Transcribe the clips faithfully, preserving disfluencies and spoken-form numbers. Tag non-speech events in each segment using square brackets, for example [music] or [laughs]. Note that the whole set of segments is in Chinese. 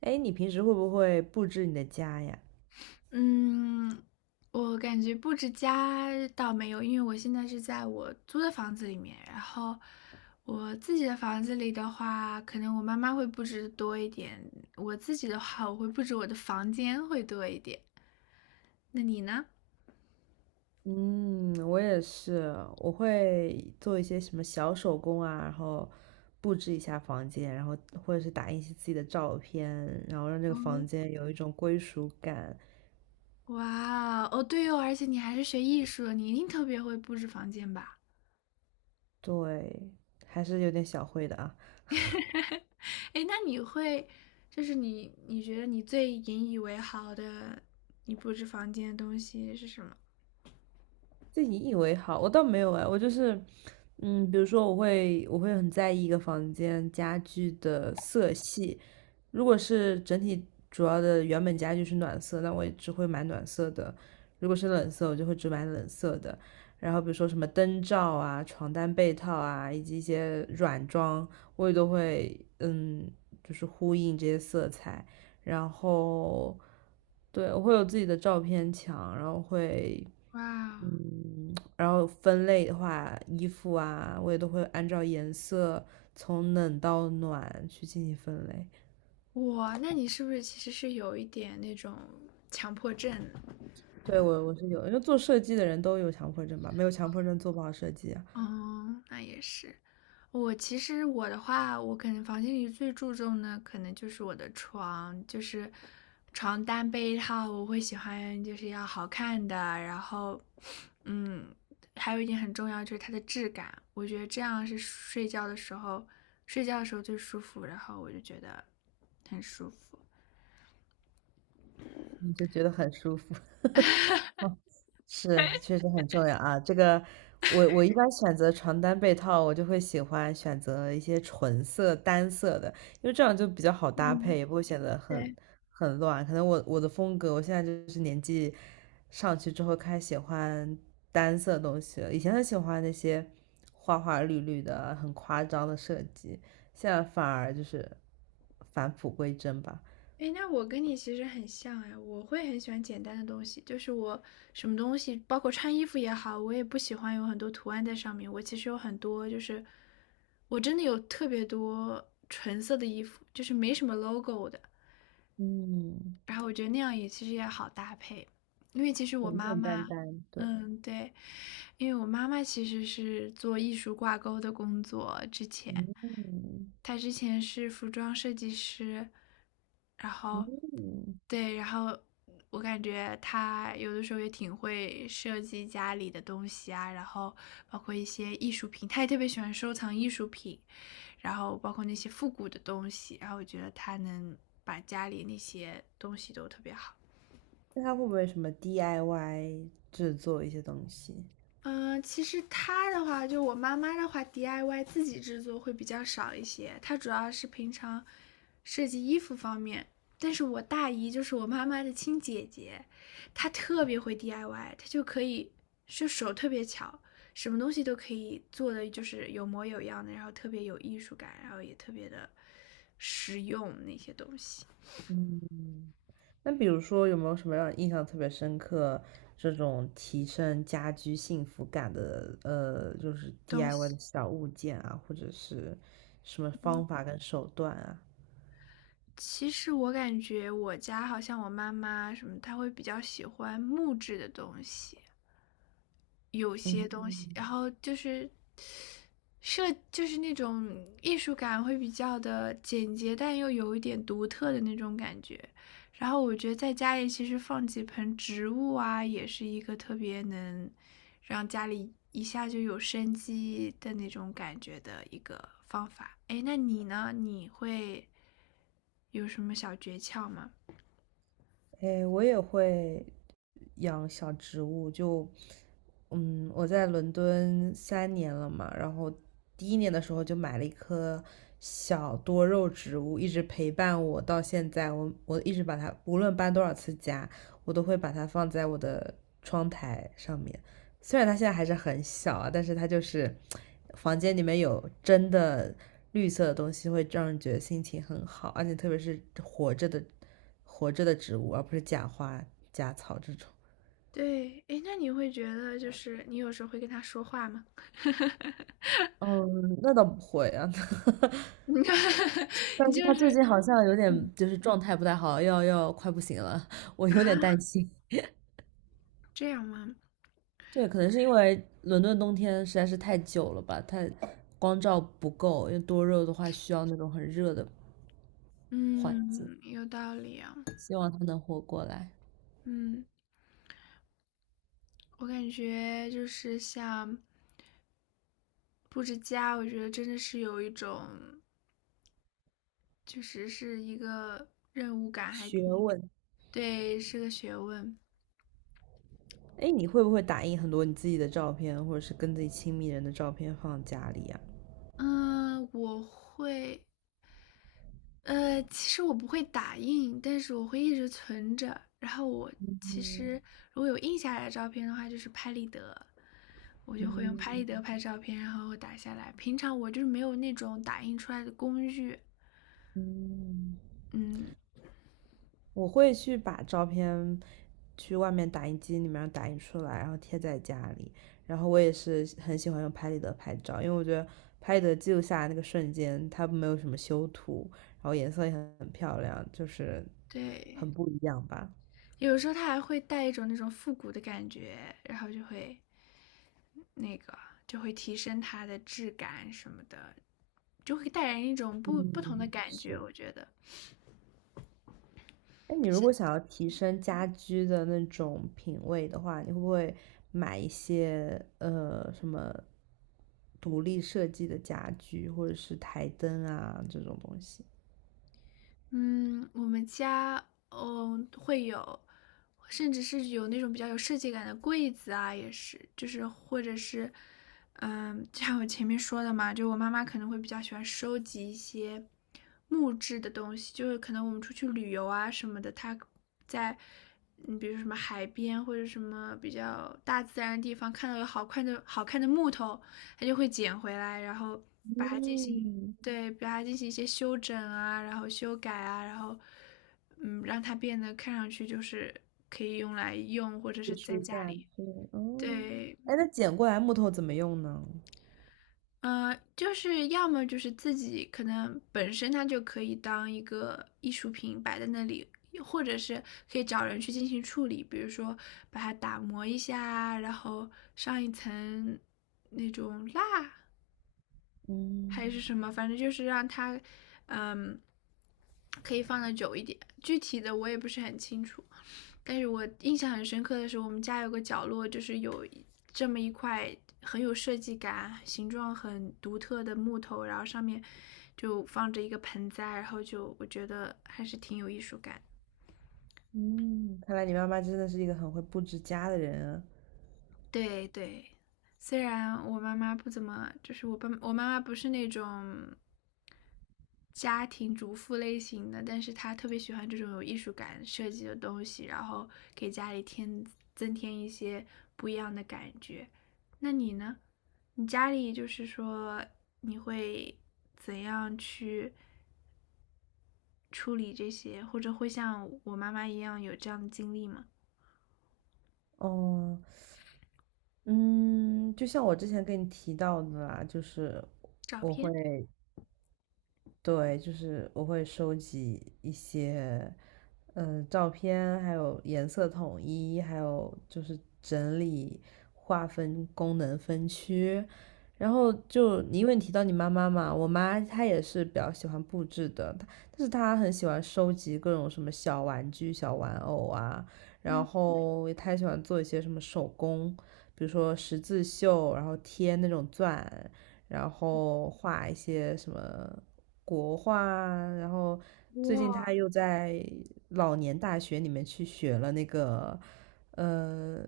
哎，你平时会不会布置你的家呀？嗯，我感觉布置家倒没有，因为我现在是在我租的房子里面，然后我自己的房子里的话，可能我妈妈会布置得多一点，我自己的话，我会布置我的房间会多一点。那你呢？嗯，我也是，我会做一些什么小手工啊，然后布置一下房间，然后或者是打印一些自己的照片，然后让这个房间有一种归属感。哇哦，对哦，而且你还是学艺术的，你一定特别会布置房间吧？对，还是有点小会的啊。[laughs] 哎，那你会，就是你你觉得你最引以为豪的，你布置房间的东西是什么？自你以为好，我倒没有哎，我就是，嗯，比如说我会我会很在意一个房间家具的色系，如果是整体主要的原本家具是暖色，那我也只会买暖色的；如果是冷色，我就会只买冷色的。然后比如说什么灯罩啊、床单被套啊，以及一些软装，我也都会嗯，就是呼应这些色彩。然后对，我会有自己的照片墙，然后会哇嗯，然后分类的话，衣服啊，我也都会按照颜色从冷到暖去进行分类。哇，那你是不是其实是有一点那种强迫症？对，我我是有，因为做设计的人都有强迫症吧，没有强迫症做不好设计啊，嗯，那也是。我其实我的话，我可能房间里最注重的可能就是我的床，就是床单被套，我会喜欢就是要好看的，然后，嗯，还有一点很重要就是它的质感，我觉得这样是睡觉的时候睡觉的时候最舒服，然后我就觉得很舒服。你就觉得很舒服。[laughs] 是，确实很重要啊。这个，我我一般选择床单被套，我就会喜欢选择一些纯色、单色的，因为这样就比较好搭配，嗯，也不会显得很对。很乱。可能我我的风格，我现在就是年纪上去之后开始喜欢单色东西了。以前很喜欢那些花花绿绿的、很夸张的设计，现在反而就是返璞归真吧。哎，那我跟你其实很像哎，我会很喜欢简单的东西，就是我什么东西，包括穿衣服也好，我也不喜欢有很多图案在上面。我其实有很多，就是我真的有特别多纯色的衣服，就是没什么 logo 的。嗯，然后我觉得那样也其实也好搭配，因为其实我简妈简单妈单，对，嗯，对，因为我妈妈其实是做艺术挂钩的工作，之前，嗯她之前是服装设计师，然后，嗯。对，然后我感觉她有的时候也挺会设计家里的东西啊，然后包括一些艺术品，她也特别喜欢收藏艺术品，然后包括那些复古的东西，然后我觉得她能把家里那些东西都特别好。那他会不会什么 D I Y 制作一些东西？嗯，其实她的话，就我妈妈的话，D I Y 自己制作会比较少一些。她主要是平常设计衣服方面，但是我大姨就是我妈妈的亲姐姐，她特别会 D I Y,她就可以就手特别巧，什么东西都可以做的就是有模有样的，然后特别有艺术感，然后也特别的实用那些东西嗯，那比如说有没有什么让你印象特别深刻这种提升家居幸福感的呃，就是 东 D I Y 的西。小物件啊，或者是什么方法跟手段啊？其实我感觉我家好像我妈妈什么，她会比较喜欢木质的东西，有些东西，嗯，然后就是设就是那种艺术感会比较的简洁，但又有一点独特的那种感觉。然后我觉得在家里其实放几盆植物啊，也是一个特别能让家里一下就有生机的那种感觉的一个方法。哎，那你呢？你会有什么小诀窍吗？诶，我也会养小植物，就嗯，我在伦敦三年了嘛，然后第一年的时候就买了一棵小多肉植物，一直陪伴我到现在。我我一直把它，无论搬多少次家，我都会把它放在我的窗台上面。虽然它现在还是很小啊，但是它就是房间里面有真的绿色的东西，会让人觉得心情很好，而且特别是活着的活着的植物，而不是假花、假草这种。对，哎，那你会觉得就是你有时候会跟他说话吗？[laughs] 嗯，那倒不会啊，[laughs] [laughs] 你看，你但是他就是最近好像有嗯点就是状态不太好，要要快不行了，[laughs] 我有点担啊，心。这样吗？[laughs] 对，可能是因为伦敦冬天实在是太久了吧，太光照不够，因为多肉的话需要那种很热的环境。嗯，有道理啊。希望他能活过来。嗯，我感觉就是像布置家，我觉得真的是有一种，确实是一个任务感，还学挺，问，对，是个学问。哎，你会不会打印很多你自己的照片，或者是跟自己亲密人的照片放家里呀？嗯，我会，呃，其实我不会打印，但是我会一直存着。然后我其实如果有印下来的照片的话，就是拍立得，我就会用拍立得嗯拍照片，然后打下来。平常我就是没有那种打印出来的工具，嗯。嗯，我会去把照片去外面打印机里面打印出来，然后贴在家里。然后我也是很喜欢用拍立得拍照，因为我觉得拍立得记录下来那个瞬间，它没有什么修图，然后颜色也很很漂亮，就是对。很不一样吧。有时候它还会带一种那种复古的感觉，然后就会那个就会提升它的质感什么的，就会带人一种不不同的嗯，感觉，是。我觉得。哎，你如果想要提升家居的那种品味的话，你会不会买一些呃什么独立设计的家居，或者是台灯啊这种东西？嗯，我们家，嗯，会有，甚至是有那种比较有设计感的柜子啊，也是，就是或者是，嗯，就像我前面说的嘛，就我妈妈可能会比较喜欢收集一些木质的东西，就是可能我们出去旅游啊什么的，她在，嗯，比如说什么海边或者什么比较大自然的地方看到有好看的好看的木头，她就会捡回来，然后把它进行嗯，对，把它进行一些修整啊，然后修改啊，然后，嗯，让它变得看上去就是可以用来用，或者是艺在术家下里。去哦。对，哎，那捡过来木头怎么用呢？呃，就是要么就是自己可能本身它就可以当一个艺术品摆在那里，或者是可以找人去进行处理，比如说把它打磨一下啊，然后上一层那种蜡，嗯还是什么，反正就是让它，嗯，可以放的久一点。具体的我也不是很清楚，但是我印象很深刻的是，我们家有个角落，就是有这么一块很有设计感、形状很独特的木头，然后上面就放着一个盆栽，然后就我觉得还是挺有艺术感。嗯，看来你妈妈真的是一个很会布置家的人啊对对，虽然我妈妈不怎么，就是我爸我妈妈不是那种家庭主妇类型的，但是他特别喜欢这种有艺术感设计的东西，然后给家里添增添一些不一样的感觉。那你呢？你家里就是说你会怎样去处理这些，或者会像我妈妈一样有这样的经历吗？哦，嗯，就像我之前跟你提到的啦，就是照我会片，对，就是我会收集一些，嗯、照片，还有颜色统一，还有就是整理、划分功能分区。然后就你因为你提到你妈妈嘛，我妈她也是比较喜欢布置的，她但是她很喜欢收集各种什么小玩具、小玩偶啊，然嗯，后她也喜欢做一些什么手工，比如说十字绣，然后贴那种钻，然后画一些什么国画啊然后最近哇，他又在老年大学里面去学了那个，呃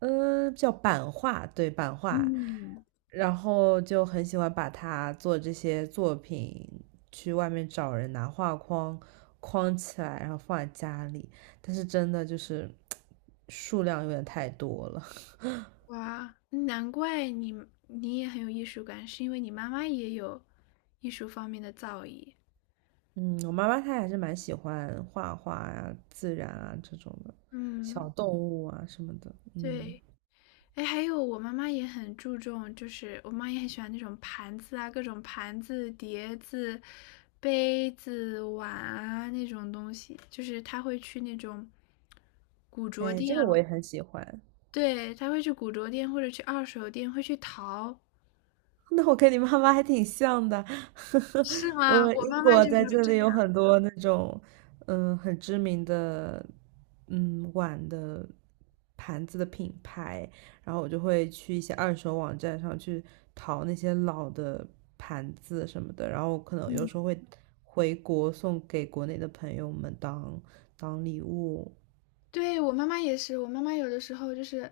呃，叫版画，对，版画，嗯，然后就很喜欢把他做这些作品去外面找人拿画框框起来，然后放在家里，但是真的就是 [tsk] 数量有点太多了。[laughs] 哇，难怪你你也很有艺术感，是因为你妈妈也有艺术方面的造诣。嗯，我妈妈她还是蛮喜欢画画啊、自然啊这种的，嗯。小动物啊什么的。嗯，对，哎，还有我妈妈也很注重，就是我妈也很喜欢那种盘子啊，各种盘子、碟子、杯子、碗啊那种东西，就是她会去那种古着哎，这店个我啊，也很喜欢。对，她会去古着店或者去二手店，会去淘，[laughs] 那我跟你妈妈还挺像的，是吗？我我英妈妈国就在是会这这里有样。很多那种，嗯，很知名的，嗯，碗的盘子的品牌，然后我就会去一些二手网站上去淘那些老的盘子什么的，然后可能有时候会回国送给国内的朋友们当当礼物。对，我妈妈也是，我妈妈有的时候就是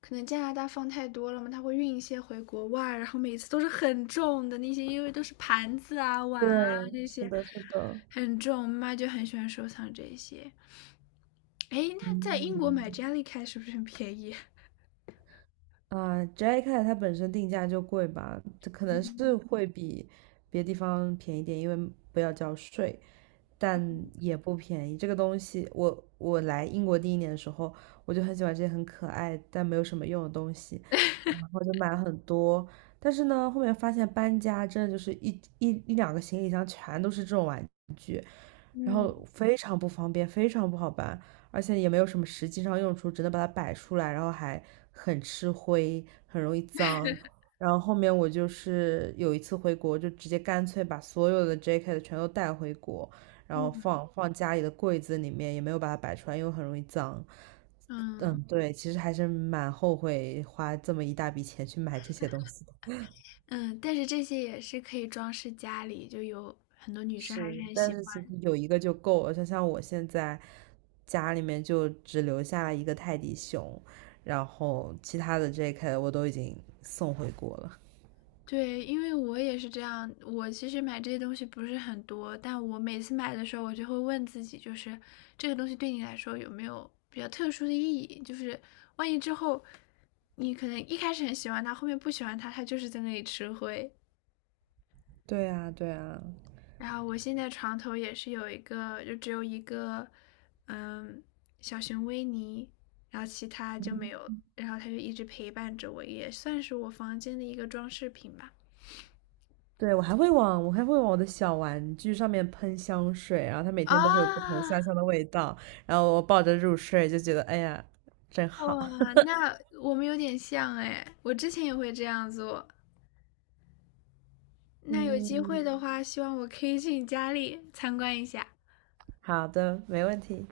可能加拿大放太多了嘛，她会运一些回国外，然后每次都是很重的那些，因为都是盘子啊、碗对，啊那是些的，是的。很重，我妈妈就很喜欢收藏这些。诶，那在英国买 嗯，Jellycat 是不是很便宜？啊，Jacket 它本身定价就贵吧，这可能是嗯会比别的地方便宜点，因为不要交税。但也不便宜。这个东西，我我来英国第一年的时候，我就很喜欢这些很可爱但没有什么用的东西，然后就买了很多。但是呢，后面发现搬家真的就是一一一两个行李箱全都是这种玩具，然嗯后非常不方便，非常不好搬，而且也没有什么实际上用处，只能把它摆出来，然后还很吃灰，很容易脏。然后后面我就是有一次回国，就直接干脆把所有的 J K 的全都带回国，然后嗯放放家里的柜子里面，也没有把它摆出来，因为很容易脏。嗯嗯，对，其实还是蛮后悔花这么一大笔钱去买这些东西的。嗯，但是这些也是可以装饰家里，就有很多女生还是是，很但喜是其实有一个就够了。就像我现在家里面就只留下了一个泰迪熊，然后其他的 J K 我都已经送回国了。对，因为我也是这样，我其实买这些东西不是很多，但我每次买的时候，我就会问自己，就是这个东西对你来说有没有比较特殊的意义？就是万一之后你可能一开始很喜欢它，后面不喜欢它，它就是在那里吃灰。对啊，对啊，然后我现在床头也是有一个，就只有一个，嗯，小熊维尼，然后其他就没有了然后它就一直陪伴着我，也算是我房间的一个装饰品吧。对，我还会往我还会往我的小玩具上面喷香水，然后它每啊，天都会有不同香香的味道，然后我抱着入睡就觉得哎呀，真好。哇，[laughs] 那我们有点像哎，我之前也会这样做。那有机会的嗯，话，希望我可以去你家里参观一下。好的，没问题。